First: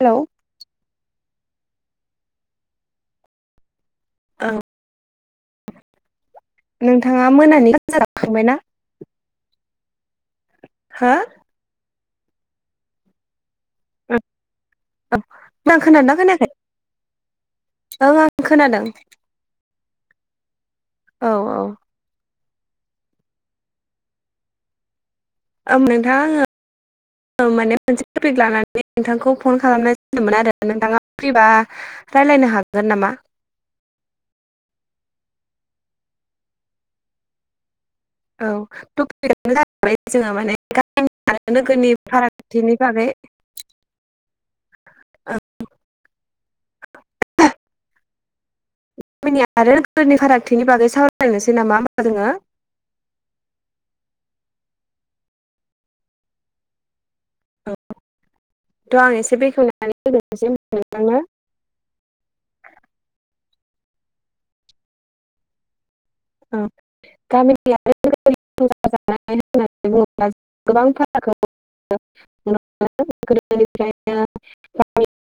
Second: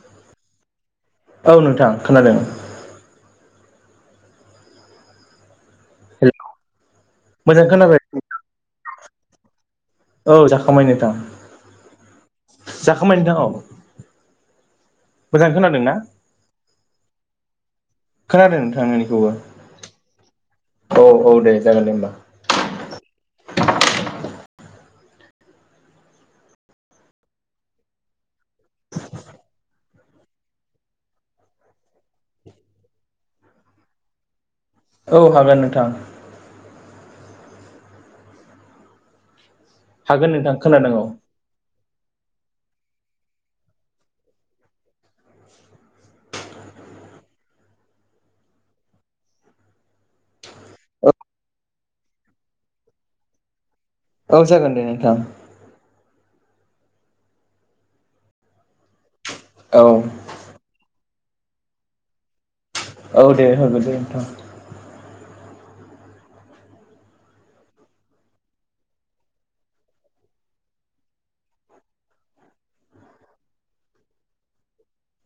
Hello औ नोंथां खोनादों। औ [unintelligible] नोंथाङा मोजां मोनानि [unintelligible] खोनाबाय जाखांबायना औ जाखांबाय हो नोंथां। जाखांबाय नोंथां औ। मोजां [unintelligible] खोनादों ना खोनादोंना खोनायाखै ओं आं नोंथां खोनादों। नोंनिखौबो औ औ दे जागोन दे होमबा ओम नोंथां आङो औ माने मोनसे टपिक लानानै नोंथांखौ फन खालामनाय जादोंमोन आरो नोंथाङा फ्रिबा रायलायनो हागोन नामा औ हागोन नोंथां। औ [unintelligible] आरो हागोन नोंथां खोनादों औ नोगोरनि फारागथिनि बागै गामिनि आरो नोगोरनि फारागथिनि बागै सावरायलायनोसै नामा ओमबा जोङो। औ जागोन दे नोंथां। औ थ' आं एसे औ बेखेवनानै [unintelligible] औ दे होगोरदो नोंथां। [unintelligible] [unintelligible] [unintelligible] [unintelligible]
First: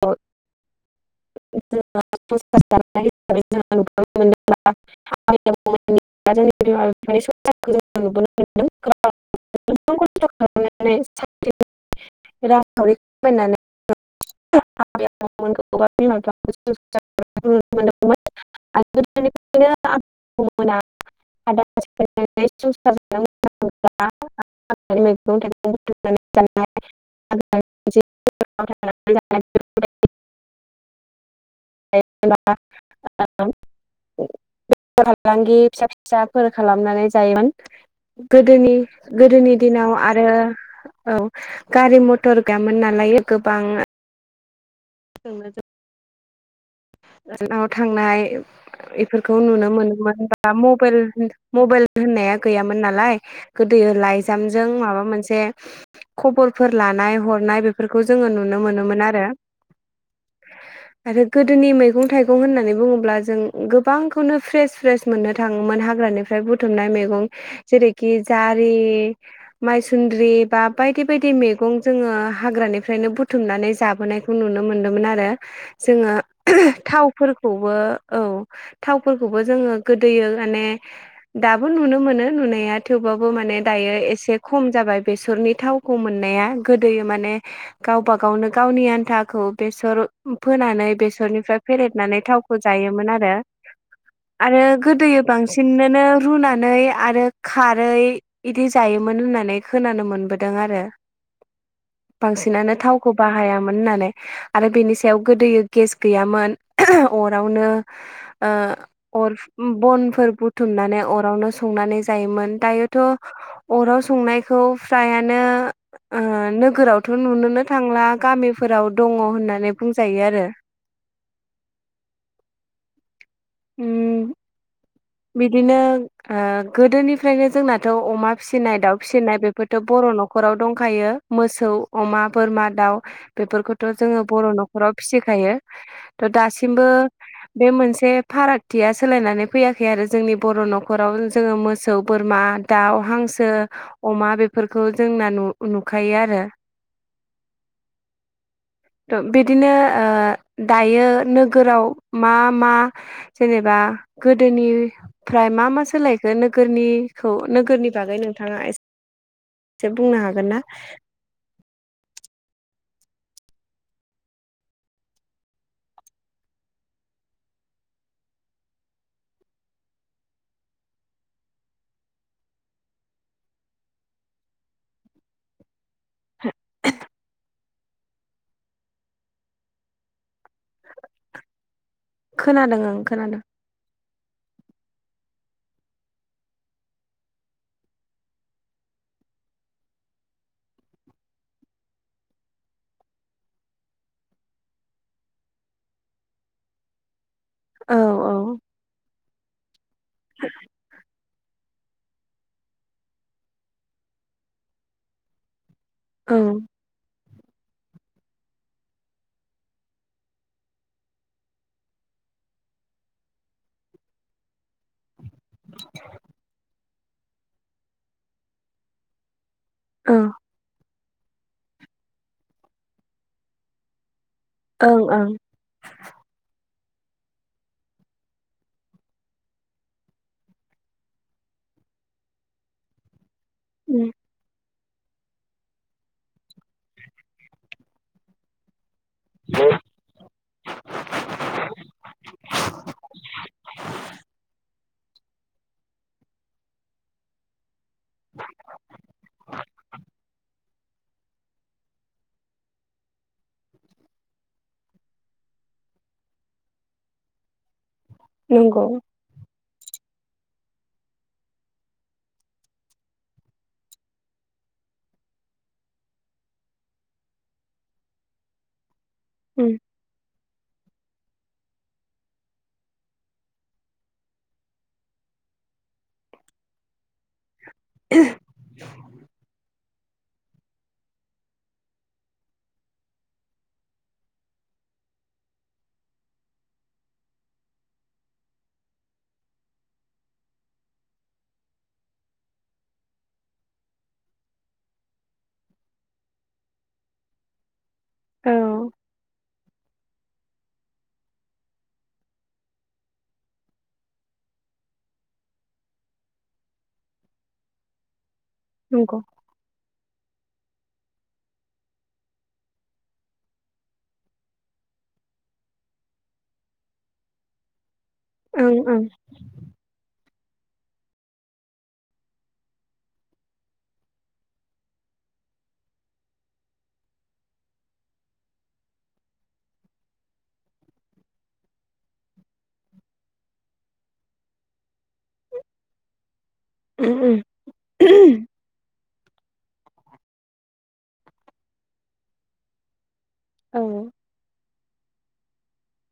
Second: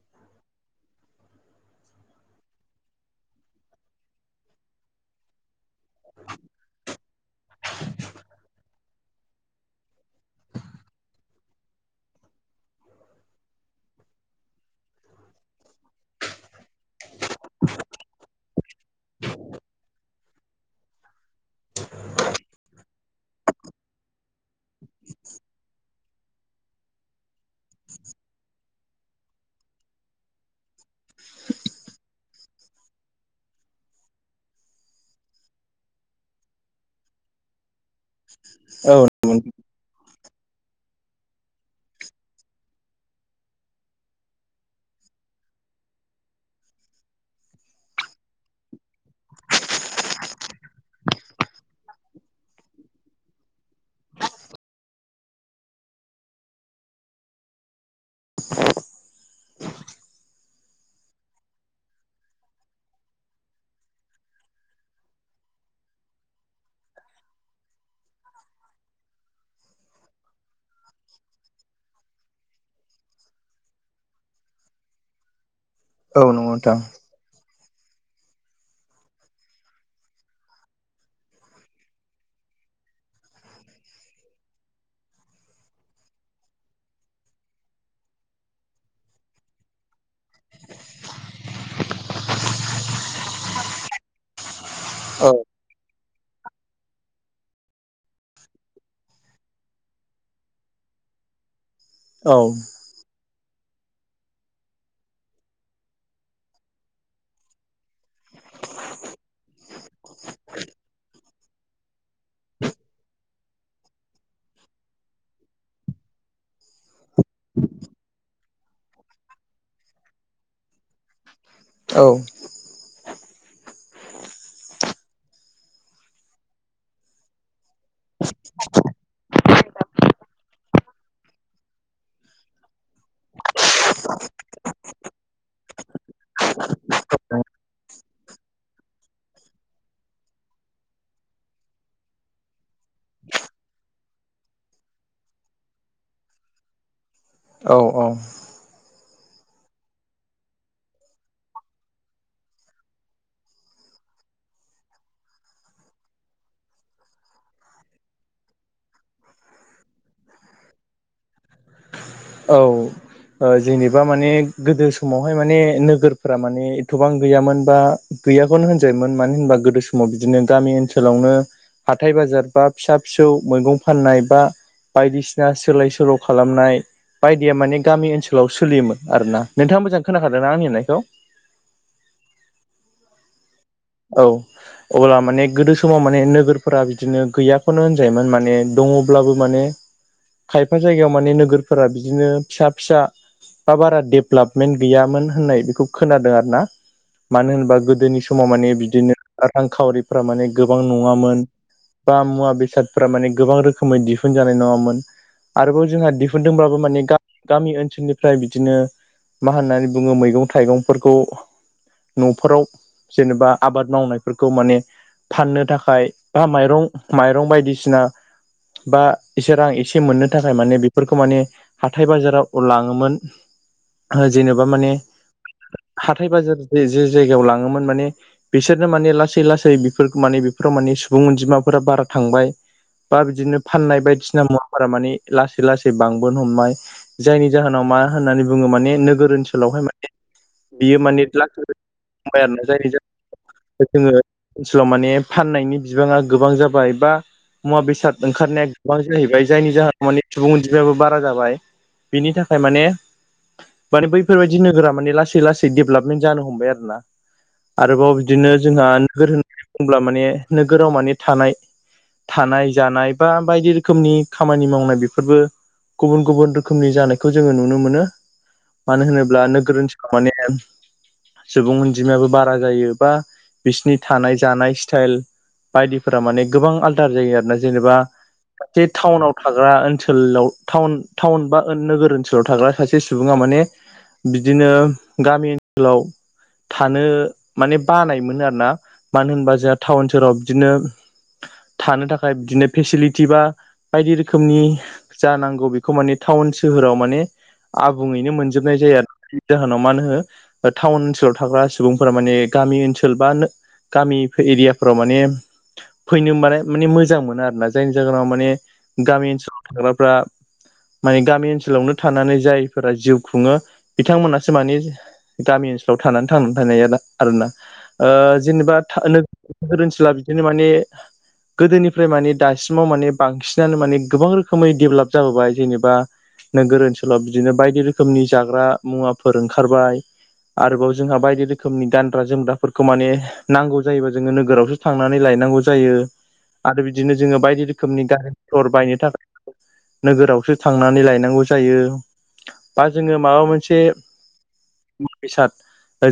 [unintelligible] [unintelligible] [unintelligible] [unintelligible] [unintelligible] [unintelligible] [unintelligible] हाग्रानि [unintelligible] [unintelligible] [unintelligible] फालांगि फिसा फिसाफोर खालामनानै जायोमोन गोदोनि औ नंगौ गोदोनि दिनाव आरो औ गारि मथर गैयामोन नालाय गोबां [unintelligible] गोजानाव थांनाय इफोरखौ नुनो मोनोमोन बा मबेल मबेल होननाया गैयामोन नालाय गोदोयो लाइजामजों माबा मोनसे खबरफोर लानाय हरनाय बेफोरखौ जोङो नुनो मोनोमोन आरो। आरो गोदोनि मै गं थाइगं होननानै बुङोब्ला जों गोबांखौनो फ्रेस फ्रेस मोननो थाङोमोन हाग्रानिफ्राय बु बुथुमनाय मैगं जेरैखि जारि मायसुन्द्रि बा बायदि बायदि मैगं जोङो हाग्रानिफ्रायनो बुथुमनानै जाबोनाय खौ नुनो मोनदोंमोन आरो औ नंगौ नोंथां जोङो थावफोरखौबो औ थावफोरखौबो जोङो गोदोयो माने दाबो नुनो मोनो नुनाया थेवबाबो माने दायो एसे खम जाबाय बेसरनि थाव मोननाया गोदोयो माने गावबा गावनो गावनि आन्थाखौ बेसर फोनानै बेसरनिफ्राय फेरेदनानै थावखौ जायोमोन आरो आरो गोदोयो औ बांसिन बांसिननोनो रुनानै आरो खारै इदि जायोमोन होननानै खोनानो मोनबोदों आरो बांसिनानो थाव खौ बाहायामोन होननानै आरो बेनि सायाव गोदोयो गेस गैयामोन अरावनो ओ अर बनफोर बुथुमनानै अरावनो संनानै जायोमोन दायोथ' अराव संनायखौ फ्रायानो ओ नोगोरावथ' नुनोनो थांला गामिफोराव दङ होननानै बुंजायो आरो। औ। [inaudible] बिदिनो ओ गोदोनिफ्रायनो जोंनाथ' अमा फिसिनाय दाउ फिसिनाय बेफोरथ' बर' न'खराव दंखायो। मोसौ अमा बोरमा दाउ बेफोरखौथ' जोङो बर' न'खराव फिसिखायो। थ' दासिमबो बे मोनसे फारागथिया सोलायनानै फैया खै आरो जोंनि बर' न'खराव जोङो मोसौ बोरमा दाउ हांसो अमा बेफोरखौ जोंना नु-नुखायो आरो। औ औ। बिदिनो ओ दायो नोगोराव मा मा जेनेबा गो गोदोनिफ्राय मा मा सोलायखो नोगोरनिखौ नोगोरनि बागै नोंथाङा एसे से बुंनो हागोन ना? औ। जेनेबा माने गोदो समावहाय माने नोगोरफोरा माने एथ'बां गैयामोन बा गैयाखौनो होनजायोमोन मानो होनबा गोदो समाव बिदिनो गामि ओनसोलावनो हाथाय बाजार बा फिसा फिसौ मैगं फाननाय बा बायदिसिना सोलाय सोल' खालामनाय बायदिया माने गामि ओनसोलाव सोलियोमोन आरोना नोंथाङा मोजाङै खोनाखादोंना आंनि होननायखौ? खोनादों ओं खोनादों। औ। अब्ला माने गोदो समाव माने नोगोरफोरा बिदिनो गैयाखौनो होनजायोमोन माने दङब्लाबो माने खायफा जायगायाव माने नोगोरफोरा बिदिनो फिसा फिसा बा बारा डेभलपमेन्ट गैयामोन होननाय बेखौ खोनादों आरोना। मानो होनबा औ गोदोनि औ समाव माने बिदिनो रांखावरिफ्रा माने गोबां नङामोन। बा मुवा बेसादफोरा माने गोबां रोखोमै दिहुनजानाय नङामोन आरोबाव जोंहा ओं दिहुनदोंब्लाबो माने गा गामि ओनसोलनिफ्राय बिदिनो मा होननानै बुङो मैगं थाइगंफोरखौ न'फोराव जेनेबा आबाद मावनायफोरखौ माने फाननो थाखाय बा माइरं माइरं बायदिसिना बा एसे रां एसे ओं मोननो था खाय माने बेफोरखौ माने हाथाय बाजाराव लाङोमोन। जेनेबा माने ओं ओं हाथाय बाजार जे जे जायगायाव लाङोमोन माने बिसोरनो माने लासै लासै बेफोर माने बेफोराव माने सुबुं अनजिमाफोरा बारा थांबाय बा बिदिनो फाननाय बायदिसिना मुवा बारा माने लासै लासै बांबोनो हमबाय जायनि जाहोनाव मा होननानै बुङो माने नोगोर ओनसोलावहाय माने बियो माने [unintelligible] जायनि जा [inaudible] जोङो ओनसोलाव माने फाननायनि बिबाङा गोबां जाबाय बा मुवा बेसाद ओंखारनाया गोबां जाहैबाय जायनि जाहोनाव माने सुबुं अनजि [unintelligible] बारा जाबाय। बिनि थाखाय माने माने बैफोरबायाददि नोगोरा माने लासै लासै डेभलपमेन्ट जानो हमबाय आरो ना। आरोबाव बिदिनो नंगौ जोंहा नोगोर होननानै बुङोब्ला माने नोगोराव माने थानाय थानाय जानाय बा बायदि रोखोमनि खामानि मावनाय बेफोरबो गुबुन गुबुन रोखोमनि जानायखौ जोङो नुनो मोनो मानो होनो ब्ला औ नोगोर ओनसोलाव माने सुबुं अनजिमायाबो बारा जायो। बा बिसिनि थानाय जानाय स्टाइल बायदिफोरा माने गोबां आल दा जायो आरो ना जेनेबा सासे टाउनाव थाग्रा ओनसोलाव टाउन टाउन बा नोगोर ओनसोलाव थाग्रा सासे सुबुङा माने बिदिनो गामि ओनसोलाव थानो माने बानाय मोनो आरो ना मानो होनबा जोंहा टाउन सहोराव बिदिनो थानो थाखाय बिदिनो फेसिलिटि बा बायदि रोखोमनि जानांगौ बेखौ माने टाउन सोहोराव माने आबुङैनो मोनजोबनाय जायो आरोना जाहोनाव मा होनो टाउन ओनसोलाव थाग्रा सुबुंफोरा माने गामि ओनसोल बा नो- गामि एरियाफ्राव माने फैनोबालाय माने मोजां मोनो आरो ना जायनि जाहोनाव माने नंगौ गामि ओनसोलाव थाग्राफ्रा मानि गामि ओनसोलावनो थानानै जायफोरा जिउ खुङो बिथांमोनासो माने गामि ओनसोलाव थानानै थांनानै थानाय आरो आरोना ओं जेनेबा ओं नो गोर ओनसोला बिदिनो माने गोदोनिफ्राय माने दासिमाव माने बांसिनानो माने गोबां रोखोमै डेभेलप जाबोबाय जेनेबा नोगोर ओनसोलाव बिदिनो बायदि रोखोमनि जाग्रा मुवाफोर ओंखारबाय। आरोबाव जोंहा बायदि रोखोमनि दान जोमग्राफोरखौ माने नांगौ जायोबा जोङो नोगोरावसो थांनानै लायनांगौ जायो। आरो बिदिनो जोङो ओम बायदि रोखोमनि गारि मथर बायनो थाखाय नोगोरावसो थांनानै लायनांगौ जायो बा जोङो माबा मोनसे ओम मुवा बेसाद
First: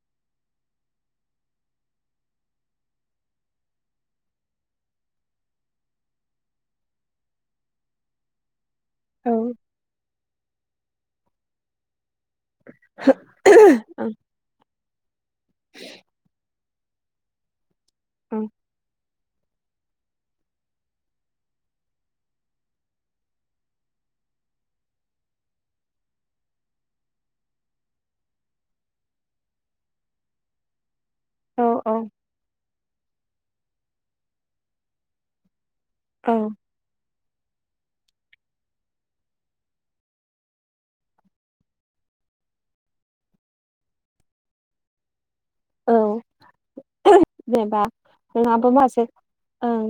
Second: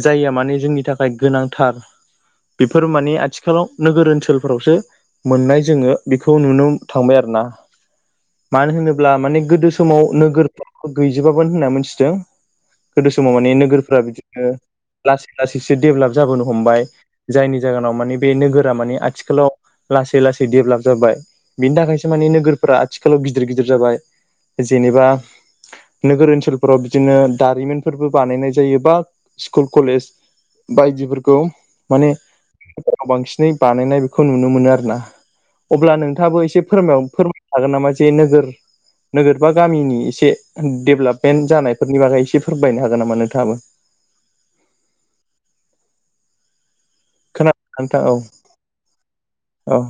जायो माने जोंनि थाखाय गोनांथार बेफोर माने आथिखालाव नोगोर ओनसोलफोरावसो मोननाय जोङो बेखौ नुनो थांबाय आरो ना मानो होनो अब्ला औ माने गोदो समाव नोगोरफ्रो गैजोबाबोन होनना मिथिदों गोदो समाव माने नोगोरफोरा औ बिदिनो लासै लासैसो डेभेलप जाबोनो हमबाय। जायनि जाहोनाव माने बे औ नोगोरा मानि आथिखालाव लासै लासै देभेलप जाबाय बिनि थाखायसो माने नोगोरफोरा आथिखालाव गिदिर गिदिर जाबाय। जेनेबा नोगोर ओनसोलफोराव बिदिनो दारिमिनफोरबो बानायनाय जायो बा स्कुल कलेज बायदिफोरखौ औ माने [unintelligible] बांसिनै बानायनाय बेखौ नुनो मोनो आरोना अब्ला औ नोंथाङाबो एसे फोरमाय फोरमायनो हागोन नामा जे नोजोर नोगोर बा गामिनि एसे डेभेलपमेन्ट जानायफोरनि बागै एसे फोरमायनो हागोन नामा नोंथाङाबो? औ खोनादों जेनेबा नोंथां औ नोंहाबो माखासे औ ओं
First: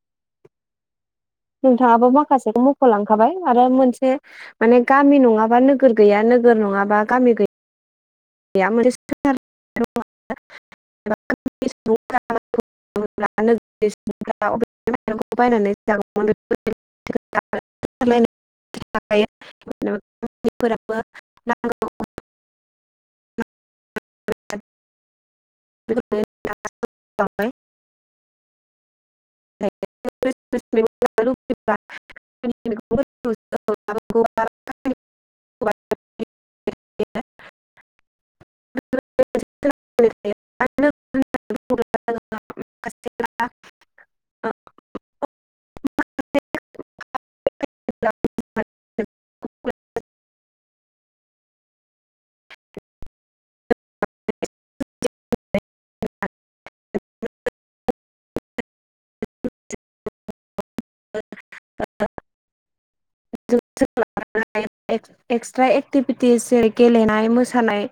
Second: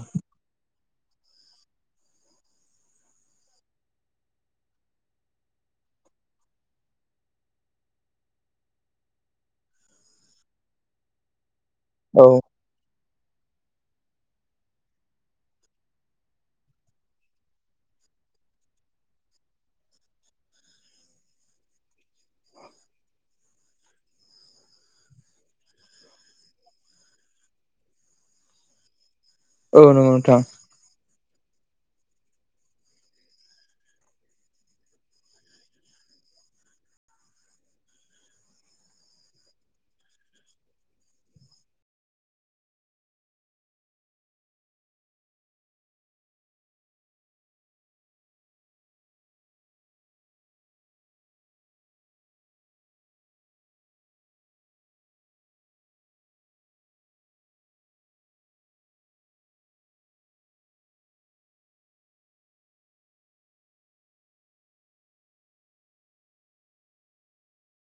नोंथाङाबो माखासेखौ मख'लांखाबाय आरो मोनसे माने गामि नङाबा नोगोर गैया नोगोर नङाबा गामि गै [unintelligible] औ [unintelligible] [unintelligible] [unintelligible] फोराबो नांगौ [unintelligible] औ नंगौ नोंथां। [unintelligible] [unintelligible] [unintelligible] [unintelligible] [unintelligible] [unintelligible] [unintelligible] एक्सट्रा एक्टिभिटिस जेरै गेलेनाय मोसानाय